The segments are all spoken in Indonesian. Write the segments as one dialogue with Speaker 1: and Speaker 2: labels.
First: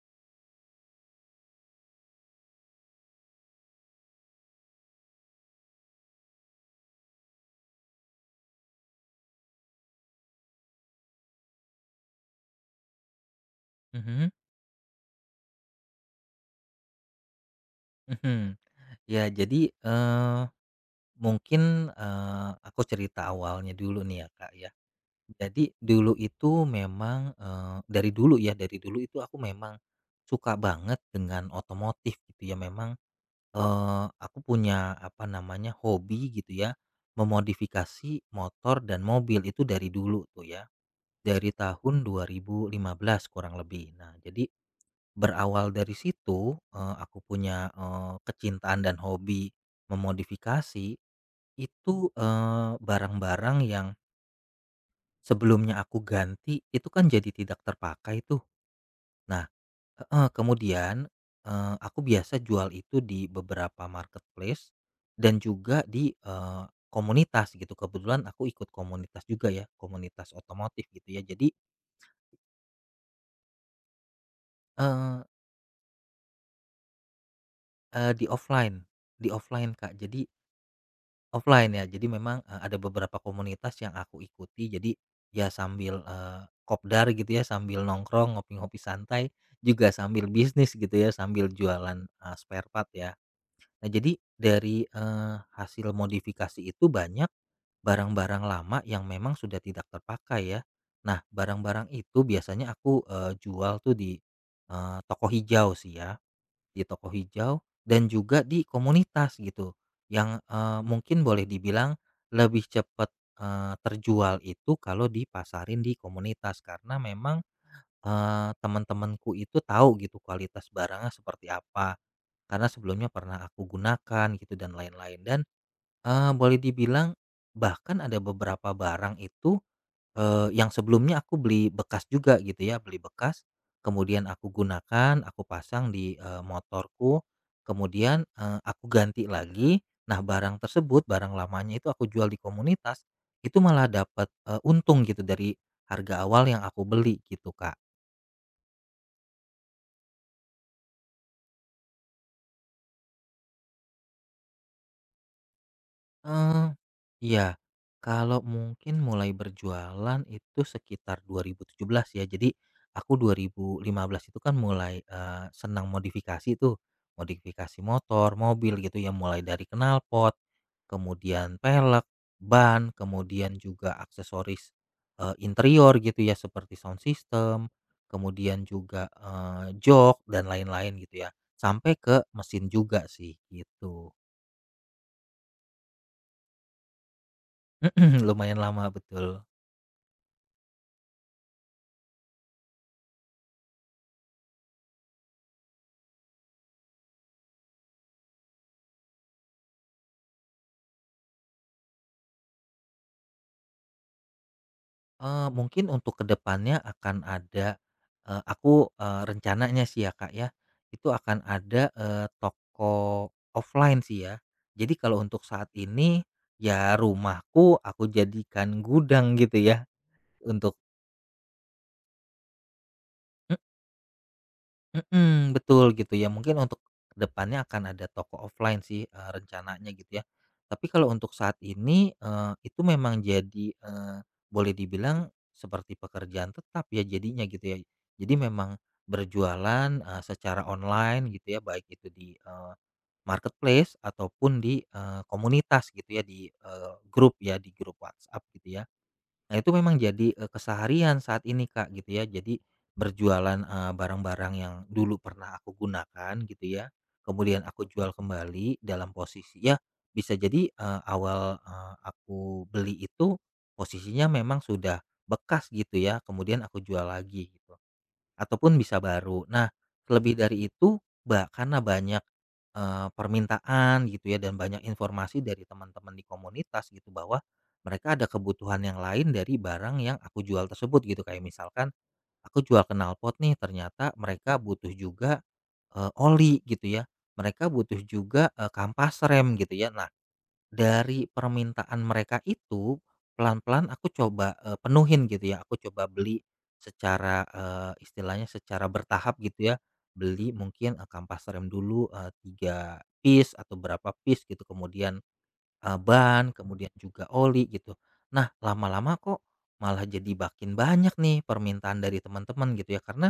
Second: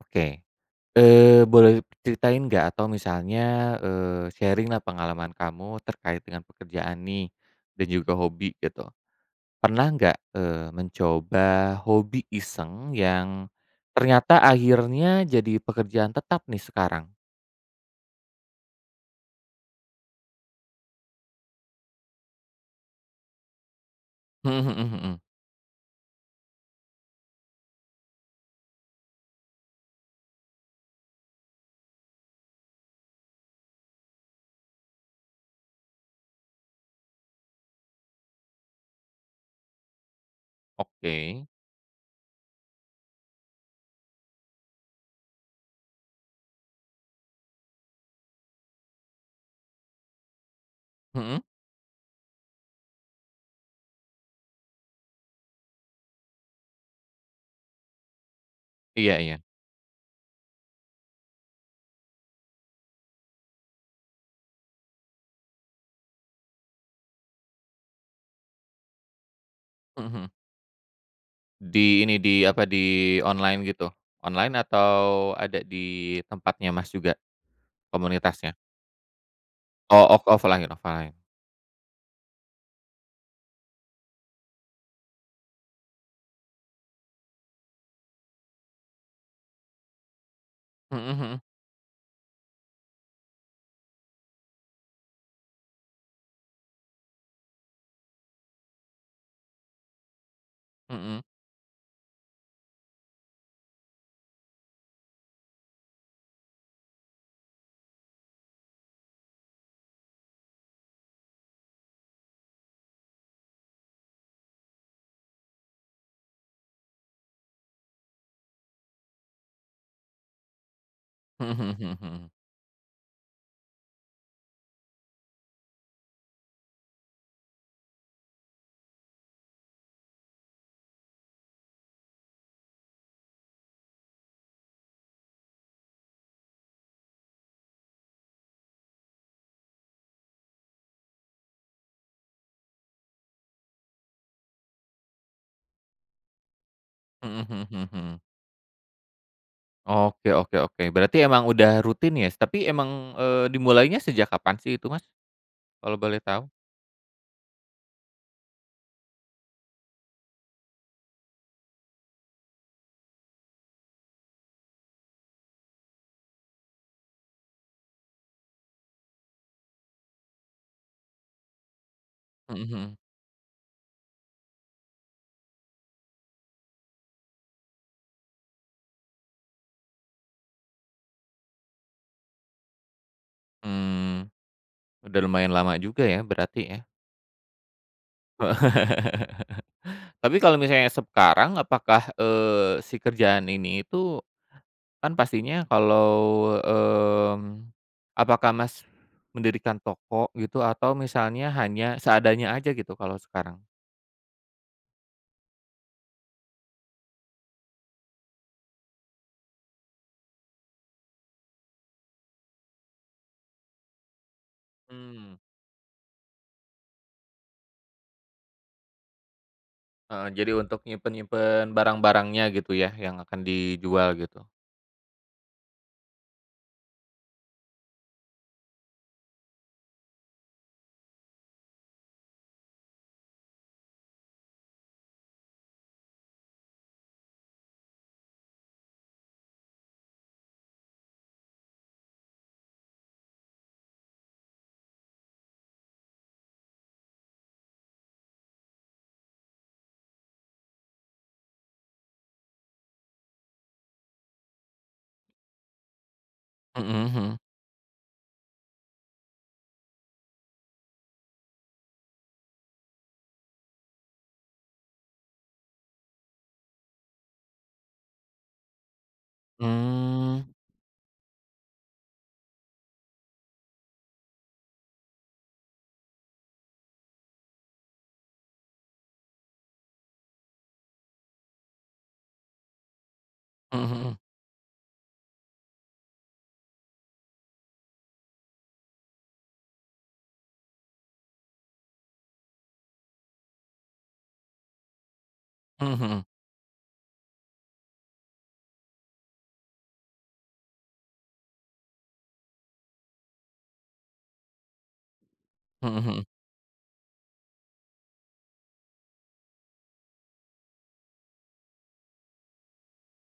Speaker 1: Oke, boleh ceritain nggak atau misalnya, sharing-lah pengalaman kamu terkait dengan pekerjaan nih dan juga hobi gitu. Pernah nggak, mencoba hobi iseng yang
Speaker 2: Mhm
Speaker 1: ternyata akhirnya jadi pekerjaan tetap nih sekarang?
Speaker 2: mhm. Ya jadi, mungkin, aku cerita awalnya dulu nih ya, Kak,
Speaker 1: Mhm
Speaker 2: ya.
Speaker 1: mhm mhm.
Speaker 2: Jadi dulu itu memang, dari dulu itu aku memang suka banget dengan otomotif gitu ya. Memang, aku punya apa namanya, hobi gitu ya, memodifikasi motor dan mobil itu dari dulu tuh ya,
Speaker 1: Oke.
Speaker 2: dari tahun 2015 kurang lebih. Nah jadi berawal dari situ, aku punya, kecintaan dan hobi memodifikasi
Speaker 1: Mhm,
Speaker 2: itu, barang-barang yang sebelumnya aku ganti itu kan jadi tidak terpakai tuh.
Speaker 1: iya iya.
Speaker 2: Nah heeh, kemudian, aku biasa jual itu di beberapa marketplace dan juga di, komunitas gitu. Kebetulan aku ikut komunitas juga ya,
Speaker 1: Mhm mhm.
Speaker 2: komunitas otomotif gitu ya. Jadi,
Speaker 1: Di ini, di apa, di online gitu? Online
Speaker 2: eee
Speaker 1: atau ada di tempatnya Mas juga,
Speaker 2: eee, di
Speaker 1: komunitasnya?
Speaker 2: offline, di offline, Kak.
Speaker 1: Oh,
Speaker 2: Jadi
Speaker 1: offline offline.
Speaker 2: offline ya, jadi memang, ada beberapa komunitas yang aku ikuti, jadi ya sambil, kopdar gitu ya, sambil nongkrong, ngopi-ngopi santai, juga sambil bisnis gitu
Speaker 1: Mhm
Speaker 2: ya,
Speaker 1: mhm.
Speaker 2: sambil jualan, spare part ya. Nah jadi dari, hasil modifikasi itu banyak barang-barang lama yang memang sudah tidak terpakai ya.
Speaker 1: Mhm.
Speaker 2: Nah barang-barang itu biasanya aku, jual tuh di, toko hijau sih ya, di toko hijau dan juga di komunitas gitu yang mungkin boleh dibilang lebih cepat terjual itu kalau dipasarin di komunitas karena memang teman-temanku itu tahu gitu kualitas barangnya seperti
Speaker 1: Mhm mhm
Speaker 2: apa
Speaker 1: mhm.
Speaker 2: karena sebelumnya pernah aku gunakan gitu dan lain-lain. Dan boleh dibilang bahkan ada beberapa barang itu, yang sebelumnya aku beli bekas juga gitu ya, beli bekas, kemudian aku gunakan, aku pasang di, motorku, kemudian, aku ganti lagi. Nah, barang tersebut, barang lamanya itu aku jual di komunitas, itu malah dapat, untung gitu dari harga awal yang aku beli gitu,
Speaker 1: Mhm
Speaker 2: Kak.
Speaker 1: mhm mhm. Oke oke oke. Berarti emang udah rutin ya? Tapi emang, dimulainya sejak kapan sih itu, Mas, kalau boleh tahu?
Speaker 2: eh iya. Kalau mungkin mulai berjualan itu sekitar 2017 ya. Jadi aku 2015 itu kan mulai, senang modifikasi tuh, modifikasi motor, mobil gitu ya, mulai dari knalpot, kemudian pelek,
Speaker 1: Mhm
Speaker 2: ban,
Speaker 1: mhm.
Speaker 2: kemudian juga aksesoris, interior gitu ya seperti sound system, kemudian juga, jok dan lain-lain gitu ya, sampai ke mesin juga sih gitu.
Speaker 1: Mmm, udah lumayan lama juga ya berarti ya?
Speaker 2: Lumayan lama, betul.
Speaker 1: Tapi kalau misalnya sekarang apakah, si kerjaan ini itu kan pastinya kalau, mmm, apakah Mas mendirikan toko gitu atau misalnya hanya seadanya aja gitu kalau sekarang?
Speaker 2: Mungkin untuk kedepannya akan ada, aku, rencananya sih ya, Kak, ya, itu akan ada, toko offline sih ya. Jadi kalau
Speaker 1: Mmm.
Speaker 2: untuk saat ini, ya rumahku aku jadikan gudang gitu ya
Speaker 1: Heeh, jadi
Speaker 2: untuk,
Speaker 1: untuk nyimpen-nyimpen barang-barangnya gitu ya, yang akan dijual gitu?
Speaker 2: mhm, betul gitu ya mungkin untuk kedepannya akan ada toko offline sih, rencananya gitu ya. Tapi kalau untuk saat ini, itu memang jadi, boleh dibilang seperti pekerjaan tetap ya jadinya gitu ya. Jadi memang berjualan, secara online gitu ya baik itu di, marketplace ataupun di, komunitas gitu ya, di, grup ya di grup WhatsApp gitu ya. Nah itu memang jadi, keseharian saat ini, Kak, gitu ya. Jadi berjualan, barang-barang yang dulu pernah aku gunakan gitu ya,
Speaker 1: Mhm mhm.
Speaker 2: kemudian aku jual kembali dalam posisi ya bisa jadi, awal, aku beli itu posisinya memang sudah bekas gitu ya, kemudian aku jual lagi gitu, ataupun bisa baru. Nah, lebih
Speaker 1: Mmm,
Speaker 2: dari itu, karena banyak, permintaan gitu ya dan banyak informasi dari teman-teman di komunitas gitu bahwa mereka ada kebutuhan yang lain dari barang yang aku jual tersebut gitu, kayak misalkan aku jual knalpot nih
Speaker 1: mhm
Speaker 2: ternyata
Speaker 1: mhm,
Speaker 2: mereka butuh juga, oli gitu ya, mereka butuh juga, kampas rem gitu ya. Nah dari permintaan mereka itu, pelan-pelan aku coba, penuhin gitu ya, aku
Speaker 1: mhm
Speaker 2: coba
Speaker 1: mhm,
Speaker 2: beli secara, istilahnya secara bertahap gitu ya, beli mungkin, kampas rem dulu, 3 piece atau berapa piece gitu, kemudian,
Speaker 1: mhm mhm,
Speaker 2: Ban, kemudian juga oli gitu. Nah, lama-lama kok malah jadi makin banyak nih permintaan dari teman-teman gitu ya, karena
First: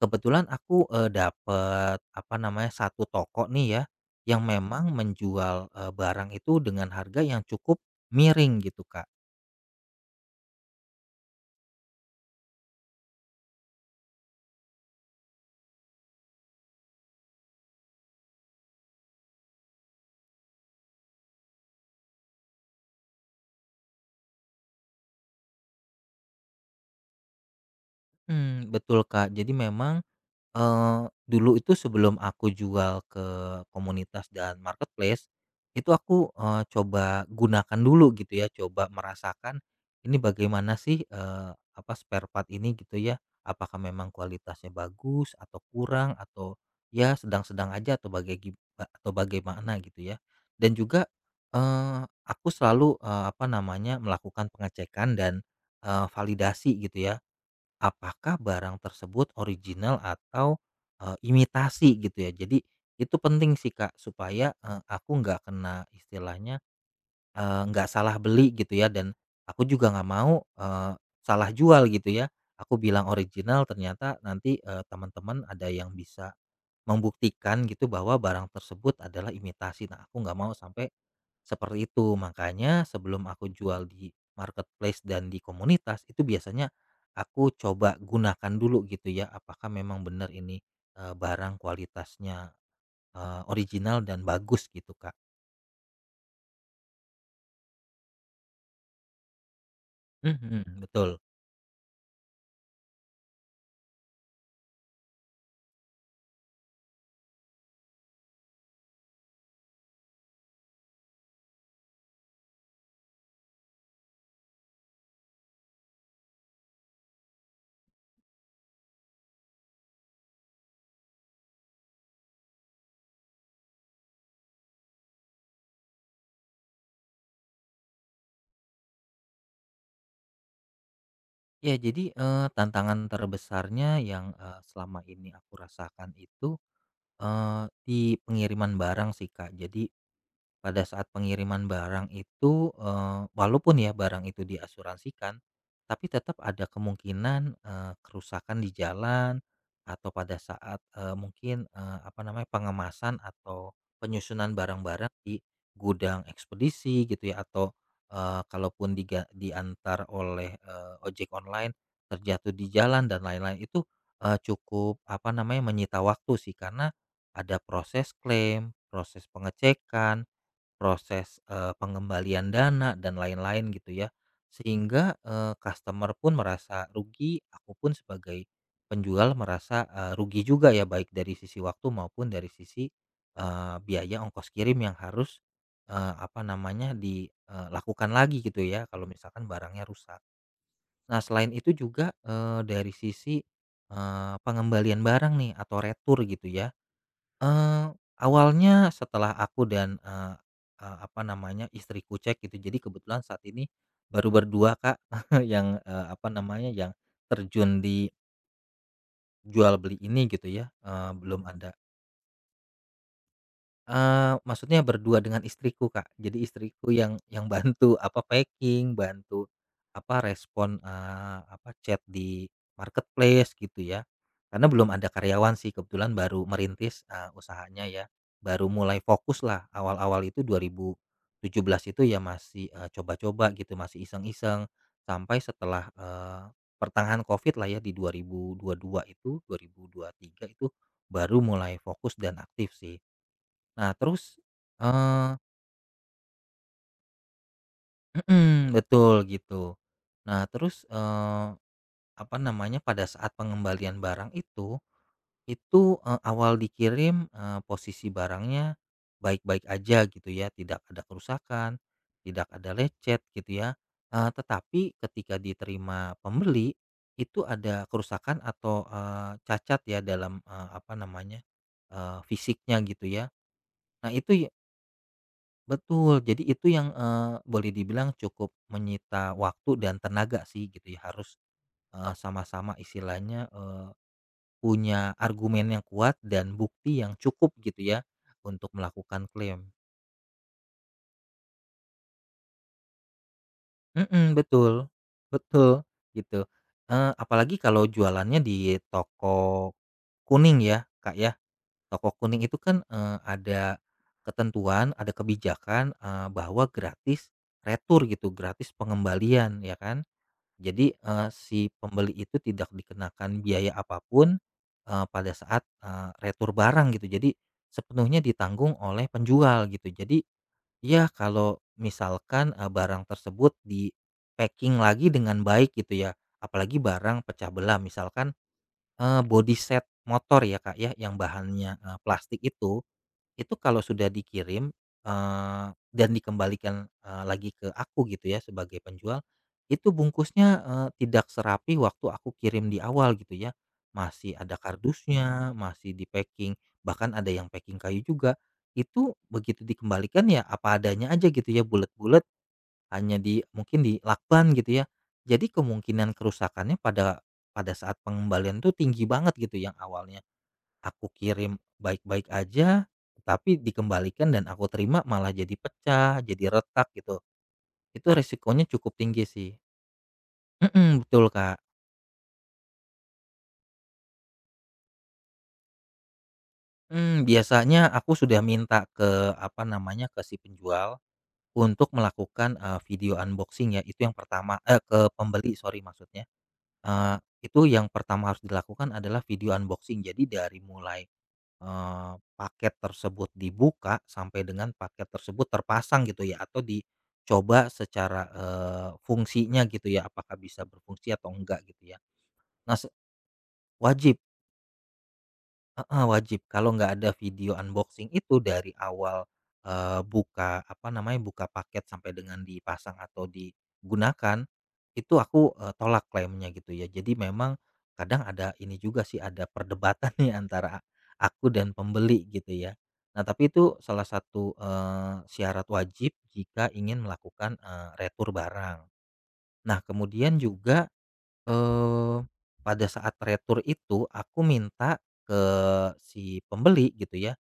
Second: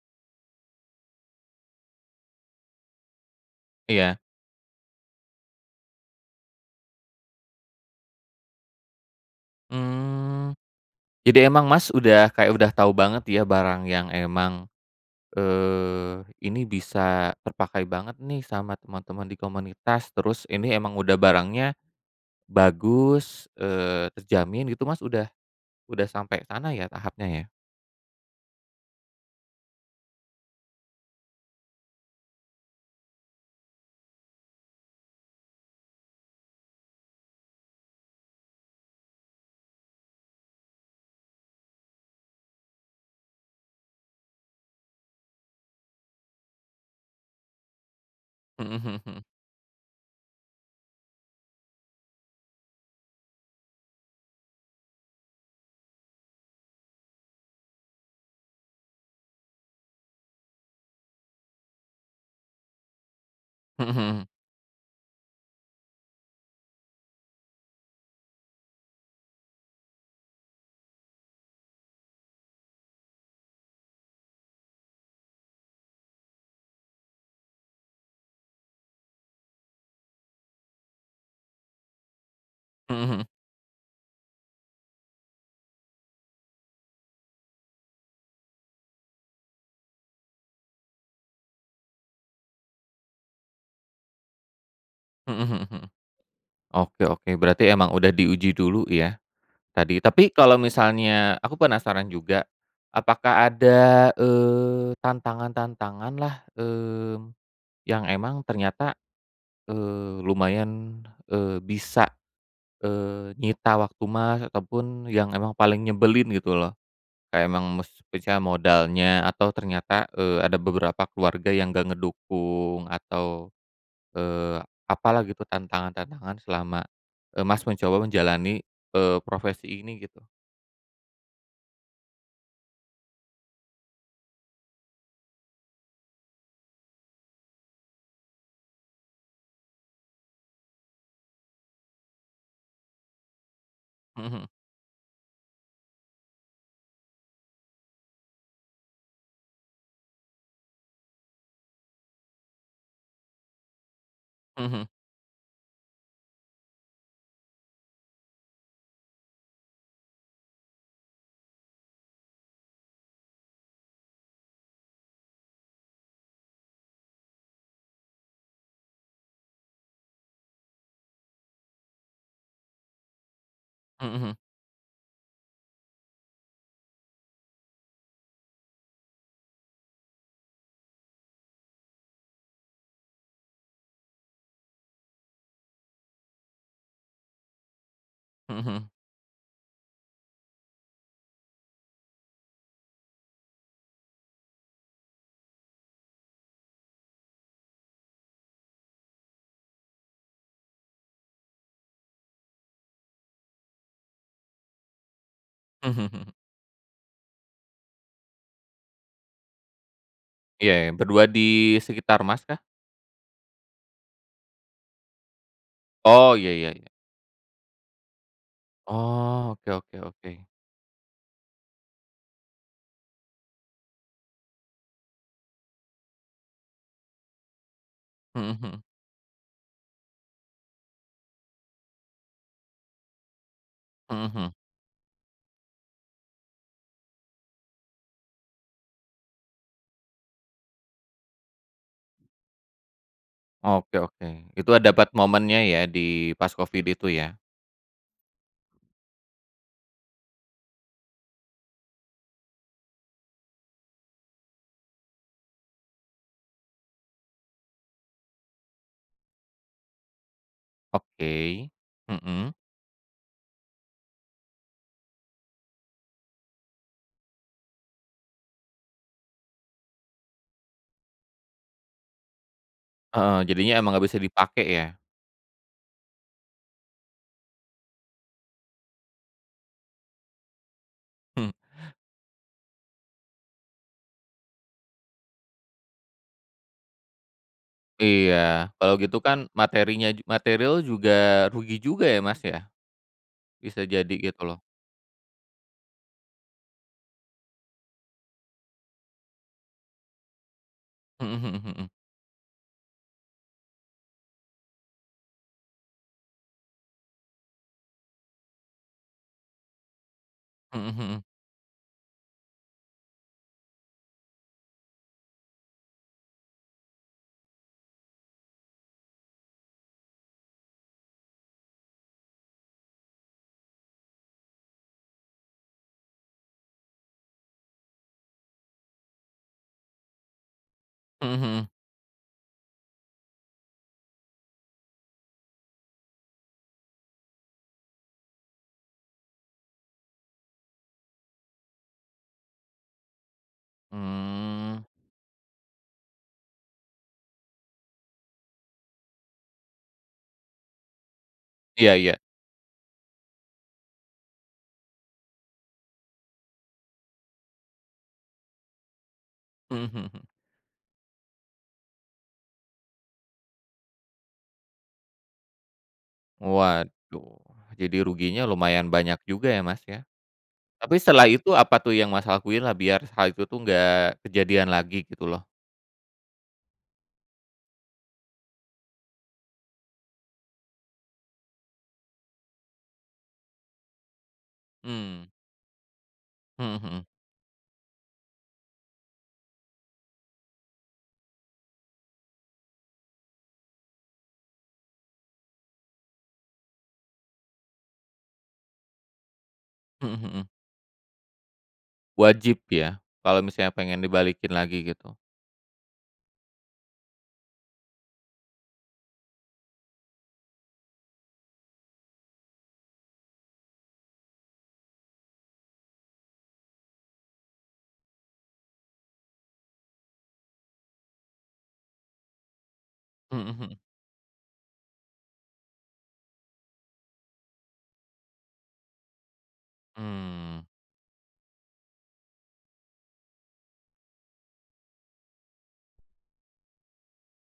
Speaker 2: kebetulan aku, dapet apa namanya, satu toko nih ya,
Speaker 1: iya,
Speaker 2: yang memang menjual, barang itu dengan harga yang cukup miring gitu, Kak.
Speaker 1: mmm, jadi emang Mas udah kayak udah tahu banget ya barang yang emang, ini bisa terpakai banget nih sama teman-teman di komunitas, terus ini emang udah barangnya bagus, terjamin gitu Mas udah sampai sana ya tahapnya ya?
Speaker 2: Mhm, betul, Kak. Jadi memang, dulu itu sebelum aku jual ke komunitas dan marketplace, itu aku, coba gunakan dulu gitu ya, coba merasakan ini bagaimana sih, apa, spare part ini gitu ya, apakah memang kualitasnya bagus atau kurang atau ya sedang-sedang aja atau
Speaker 1: Mhm
Speaker 2: atau
Speaker 1: mhm
Speaker 2: bagaimana gitu ya. Dan juga, aku selalu, apa namanya, melakukan pengecekan dan, validasi gitu ya. Apakah barang tersebut original atau, imitasi gitu ya. Jadi itu penting sih
Speaker 1: mhm,
Speaker 2: Kak
Speaker 1: mhm
Speaker 2: supaya, aku nggak kena istilahnya, nggak salah beli gitu ya dan aku juga nggak mau, salah jual gitu ya. Aku bilang original ternyata nanti, teman-teman ada yang bisa membuktikan gitu bahwa barang tersebut adalah imitasi. Nah aku nggak mau sampai seperti itu, makanya
Speaker 1: mhm, mhm
Speaker 2: sebelum
Speaker 1: mhm,
Speaker 2: aku jual di marketplace dan di komunitas itu biasanya aku coba gunakan dulu gitu ya, apakah memang benar ini barang kualitasnya, original dan bagus gitu, Kak.
Speaker 1: mhm mhm mhm. Oke oke, berarti emang udah diuji dulu ya tadi. Tapi kalau
Speaker 2: Mhm, betul.
Speaker 1: misalnya aku penasaran juga, apakah ada, tantangan lah mmm, yang emang ternyata, lumayan, bisa, nyita waktu Mas ataupun yang emang paling nyebelin gitu loh? Kayak emang misalnya modalnya atau ternyata, ada beberapa keluarga yang gak ngedukung atau eee, apalah gitu tantangan-tantangan selama, Mas mencoba menjalani, profesi ini gitu.
Speaker 2: Ya jadi, tantangan terbesarnya yang, selama ini aku rasakan itu, di pengiriman barang sih, Kak. Jadi pada saat pengiriman barang itu, walaupun ya barang itu
Speaker 1: Mhm
Speaker 2: diasuransikan, tapi tetap ada kemungkinan, kerusakan di jalan atau pada saat, mungkin, apa namanya, pengemasan atau penyusunan
Speaker 1: mhm
Speaker 2: barang-barang di gudang ekspedisi gitu ya, atau, kalaupun diantar oleh, ojek online, terjatuh di jalan dan lain-lain itu, cukup apa namanya, menyita waktu sih karena ada proses klaim, proses pengecekan, proses, pengembalian dana dan lain-lain gitu ya.
Speaker 1: mhm mhm
Speaker 2: Sehingga, customer pun merasa rugi, aku pun sebagai penjual merasa, rugi juga ya baik dari sisi waktu maupun dari sisi, biaya ongkos kirim yang harus, apa namanya, dilakukan lagi gitu ya
Speaker 1: mhm
Speaker 2: kalau misalkan barangnya rusak. Nah selain itu juga, dari sisi, pengembalian barang nih atau retur gitu ya. Awalnya setelah aku dan, eee eee, apa namanya, istriku cek gitu. Jadi kebetulan saat ini baru berdua, Kak, yang,
Speaker 1: mhm mhm
Speaker 2: apa
Speaker 1: mhm.
Speaker 2: namanya, yang terjun di jual beli ini gitu ya,
Speaker 1: Iya ya, berdua
Speaker 2: belum
Speaker 1: di
Speaker 2: mhm ada.
Speaker 1: sekitar Mas kah?
Speaker 2: Maksudnya berdua dengan istriku, Kak.
Speaker 1: Oh,
Speaker 2: Jadi
Speaker 1: iya iya iya.
Speaker 2: istriku yang bantu apa packing, bantu
Speaker 1: Oh, oke oke
Speaker 2: apa
Speaker 1: oke.
Speaker 2: respon, apa chat di marketplace gitu ya. Karena belum ada karyawan sih, kebetulan baru merintis, usahanya ya.
Speaker 1: Mhm
Speaker 2: Baru
Speaker 1: mhm
Speaker 2: mulai fokus lah awal-awal itu 2017 itu ya masih, coba-coba gitu, masih
Speaker 1: mhm mhm.
Speaker 2: iseng-iseng. Sampai setelah, pertengahan Covid lah ya di dua dua ribu dua itu, dua itu, 2023 itu baru mulai fokus dan aktif sih. Nah
Speaker 1: Oke oke.
Speaker 2: terus,
Speaker 1: Itu ada dapat
Speaker 2: eee,
Speaker 1: momennya ya di pas Covid itu ya?
Speaker 2: betul gitu. Nah terus, apa namanya, pada saat pengembalian barang itu, awal dikirim, posisi barangnya baik-baik aja gitu ya, tidak ada
Speaker 1: Oke.
Speaker 2: kerusakan, tidak
Speaker 1: Mhm.
Speaker 2: ada lecet gitu ya, tetapi ketika diterima pembeli, itu ada kerusakan atau, cacat ya dalam, apa namanya, fisiknya gitu ya.
Speaker 1: Heeh, jadinya emang nggak
Speaker 2: Nah
Speaker 1: bisa
Speaker 2: itu ya,
Speaker 1: dipakai ya?
Speaker 2: betul, jadi itu yang, boleh dibilang cukup menyita waktu dan tenaga sih gitu ya, harus, sama-sama istilahnya, punya argumen yang kuat dan bukti yang cukup gitu ya, untuk
Speaker 1: Iya, kalau gitu
Speaker 2: melakukan
Speaker 1: kan
Speaker 2: klaim.
Speaker 1: materinya material juga rugi juga ya, Mas, ya? Bisa jadi
Speaker 2: Mhm,
Speaker 1: gitu loh.
Speaker 2: betul, betul, gitu. Apalagi kalau jualannya di toko kuning ya, Kak, ya.
Speaker 1: Mhm mhm mhm.
Speaker 2: Toko kuning itu kan, ada ketentuan, ada kebijakan, bahwa gratis retur gitu, gratis pengembalian ya kan?
Speaker 1: Mhm
Speaker 2: Jadi,
Speaker 1: mhm.
Speaker 2: si pembeli itu tidak dikenakan biaya apapun, pada saat, retur barang gitu. Jadi, sepenuhnya ditanggung oleh penjual gitu. Jadi, ya kalau misalkan, barang tersebut di-packing lagi dengan baik gitu ya, apalagi barang pecah belah misalkan, body set motor ya, Kak, ya, yang
Speaker 1: Mhm mhm.
Speaker 2: bahannya, plastik itu kalau sudah dikirim, dan dikembalikan, lagi ke aku gitu ya sebagai penjual, itu bungkusnya, tidak serapi waktu aku kirim di awal gitu ya. Masih ada
Speaker 1: Mmm.
Speaker 2: kardusnya, masih di-packing, bahkan ada yang packing kayu juga. Itu begitu dikembalikan ya apa adanya aja gitu ya,
Speaker 1: Iya iya.
Speaker 2: bulat-bulat hanya di mungkin di lakban gitu ya. Jadi kemungkinan kerusakannya pada pada saat pengembalian tuh tinggi banget gitu, yang
Speaker 1: Mhm mhm
Speaker 2: awalnya
Speaker 1: mhm.
Speaker 2: aku kirim baik-baik aja, tapi dikembalikan dan aku terima malah jadi pecah, jadi retak gitu.
Speaker 1: Waduh, jadi
Speaker 2: Itu
Speaker 1: ruginya
Speaker 2: resikonya
Speaker 1: lumayan
Speaker 2: cukup
Speaker 1: banyak
Speaker 2: tinggi
Speaker 1: juga
Speaker 2: sih.
Speaker 1: ya, Mas, ya. Tapi
Speaker 2: Mhm,
Speaker 1: setelah
Speaker 2: betul Kak.
Speaker 1: itu apa tuh yang Mas lakuin lah biar hal itu tuh nggak kejadian lagi gitu loh?
Speaker 2: Mmm, biasanya aku sudah minta ke, apa namanya, ke si penjual untuk melakukan, video unboxing ya, itu yang pertama ke
Speaker 1: Mmm.
Speaker 2: pembeli, sorry maksudnya.
Speaker 1: Mhm mhm.
Speaker 2: Eee, itu yang pertama harus dilakukan adalah video unboxing. Jadi dari mulai, paket tersebut dibuka sampai dengan paket tersebut terpasang gitu ya atau dicoba secara, fungsinya gitu ya
Speaker 1: Mhm
Speaker 2: apakah
Speaker 1: mhm.
Speaker 2: bisa berfungsi atau enggak gitu ya.
Speaker 1: Wajib
Speaker 2: Nah se
Speaker 1: ya, kalau misalnya pengen
Speaker 2: Wajib,
Speaker 1: dibalikin lagi gitu?
Speaker 2: heeh, wajib. Kalau nggak ada video unboxing itu dari awal, buka, apa namanya, buka paket sampai dengan dipasang atau digunakan, itu aku, tolak klaimnya gitu ya. Jadi memang kadang ada ini juga sih, ada perdebatan nih antara aku dan pembeli gitu ya. Nah, tapi
Speaker 1: Mhm
Speaker 2: itu
Speaker 1: mhm.
Speaker 2: salah satu, syarat wajib jika ingin melakukan, retur barang. Nah, kemudian
Speaker 1: Mmm.
Speaker 2: juga, Eee, pada saat retur itu aku minta ke si pembeli gitu ya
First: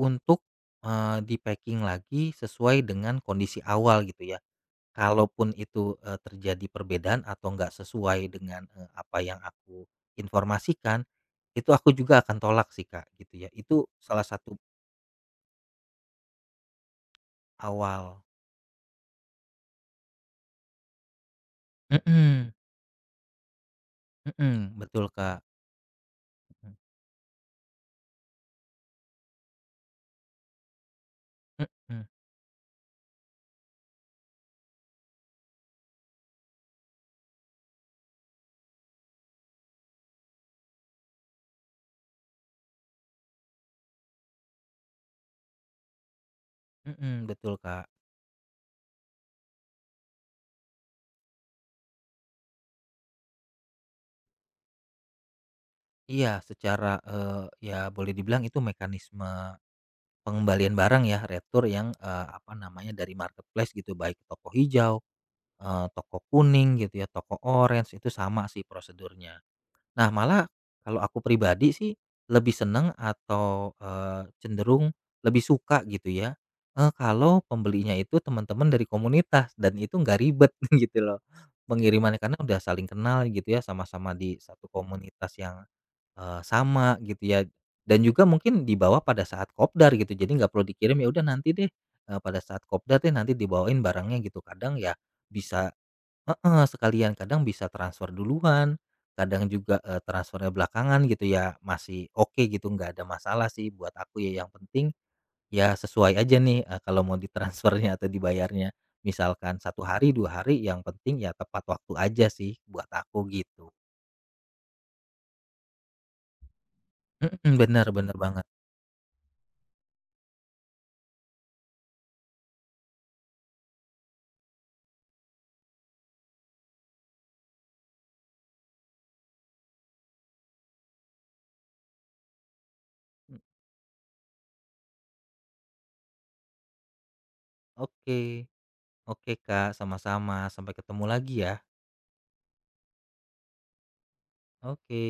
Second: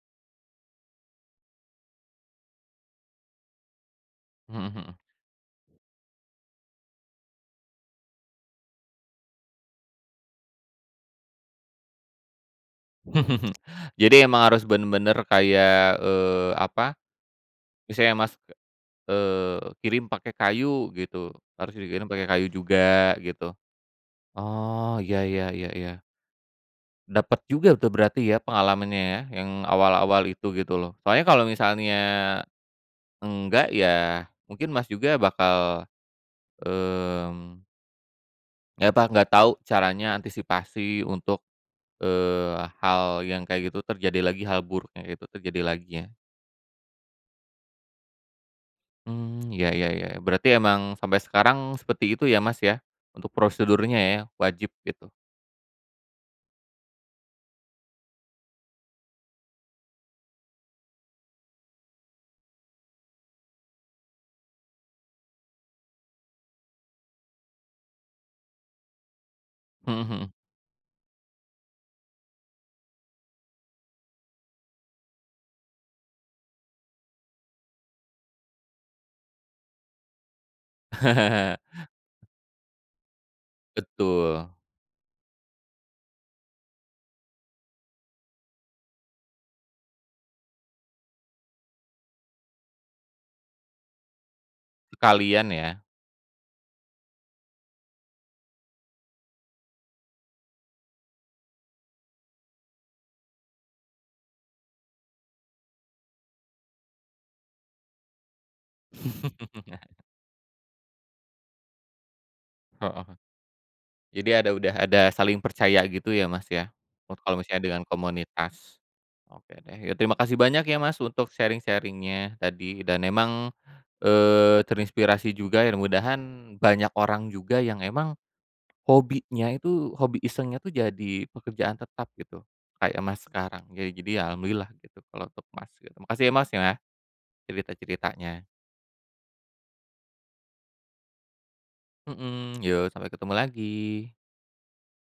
Speaker 2: untuk, di-packing lagi sesuai dengan kondisi awal gitu ya.
Speaker 1: Mhm mhm.
Speaker 2: Kalaupun itu, terjadi perbedaan atau nggak sesuai dengan, apa yang aku informasikan, itu aku juga akan tolak sih, Kak, gitu ya. Itu
Speaker 1: Jadi
Speaker 2: salah
Speaker 1: emang
Speaker 2: satu
Speaker 1: harus bener-bener kayak, apa, misalnya
Speaker 2: awal.
Speaker 1: Mas kirim pakai kayu gitu, harus dikirim pakai kayu
Speaker 2: Mhm,
Speaker 1: juga gitu.
Speaker 2: mhm,
Speaker 1: Oh,
Speaker 2: betul,
Speaker 1: iya
Speaker 2: Kak.
Speaker 1: iya iya iya. Dapat juga tuh berarti ya pengalamannya ya, yang awal-awal itu gitu loh. Soalnya kalau
Speaker 2: Mhm,
Speaker 1: misalnya
Speaker 2: mhm,
Speaker 1: enggak ya mungkin Mas juga bakal, mmm, ya apa, nggak tahu caranya antisipasi untuk, eee, hal yang kayak gitu terjadi lagi, hal buruk yang kayak gitu terjadi lagi ya.
Speaker 2: mhm, betul, Kak.
Speaker 1: Mmm, iya iya iya. Berarti emang sampai sekarang seperti itu ya Mas ya, untuk prosedurnya ya, wajib gitu?
Speaker 2: Iya secara, ya boleh dibilang itu mekanisme pengembalian barang ya, retur yang, apa namanya, dari marketplace gitu, baik toko hijau, toko kuning gitu ya, toko orange, itu sama sih prosedurnya.
Speaker 1: Mhm
Speaker 2: Nah,
Speaker 1: mhm.
Speaker 2: malah kalau aku pribadi sih lebih seneng atau, cenderung lebih suka gitu ya, kalau pembelinya itu teman-teman dari komunitas dan itu nggak ribet gitu loh pengirimannya, karena udah saling kenal gitu ya, sama-sama di
Speaker 1: Betul,
Speaker 2: satu komunitas yang, sama gitu ya, dan juga mungkin dibawa pada saat kopdar gitu, jadi nggak perlu dikirim, ya udah nanti deh, pada saat kopdar deh nanti dibawain barangnya gitu. Kadang ya
Speaker 1: sekalian ya.
Speaker 2: bisa heeh, sekalian, kadang bisa transfer duluan, kadang juga, transfernya belakangan gitu ya, masih oke gitu, nggak ada masalah sih buat aku ya, yang penting ya sesuai aja nih, kalau mau ditransfernya atau dibayarnya. Misalkan 1 hari, 2 hari, yang penting ya tepat waktu aja sih buat
Speaker 1: Heeh.
Speaker 2: aku gitu.
Speaker 1: Jadi ada udah ada saling percaya gitu ya, Mas, ya, kalau
Speaker 2: Mhm,
Speaker 1: misalnya dengan
Speaker 2: bener banget.
Speaker 1: komunitas. Oke deh, ya terima kasih banyak ya, Mas, untuk sharing sharingnya tadi dan emang, terinspirasi juga ya mudahan banyak orang juga yang emang hobinya itu, hobi isengnya tuh jadi pekerjaan tetap gitu, kayak Mas
Speaker 2: Mmm,
Speaker 1: sekarang. Jadi ya alhamdulillah gitu kalau untuk Mas gitu. Makasih ya, Mas, ya,
Speaker 2: oke.
Speaker 1: cerita-ceritanya.
Speaker 2: Oke Kak, sama-sama. Sampai ketemu lagi ya.
Speaker 1: Mhm, yo sampai ketemu lagi.
Speaker 2: Oke.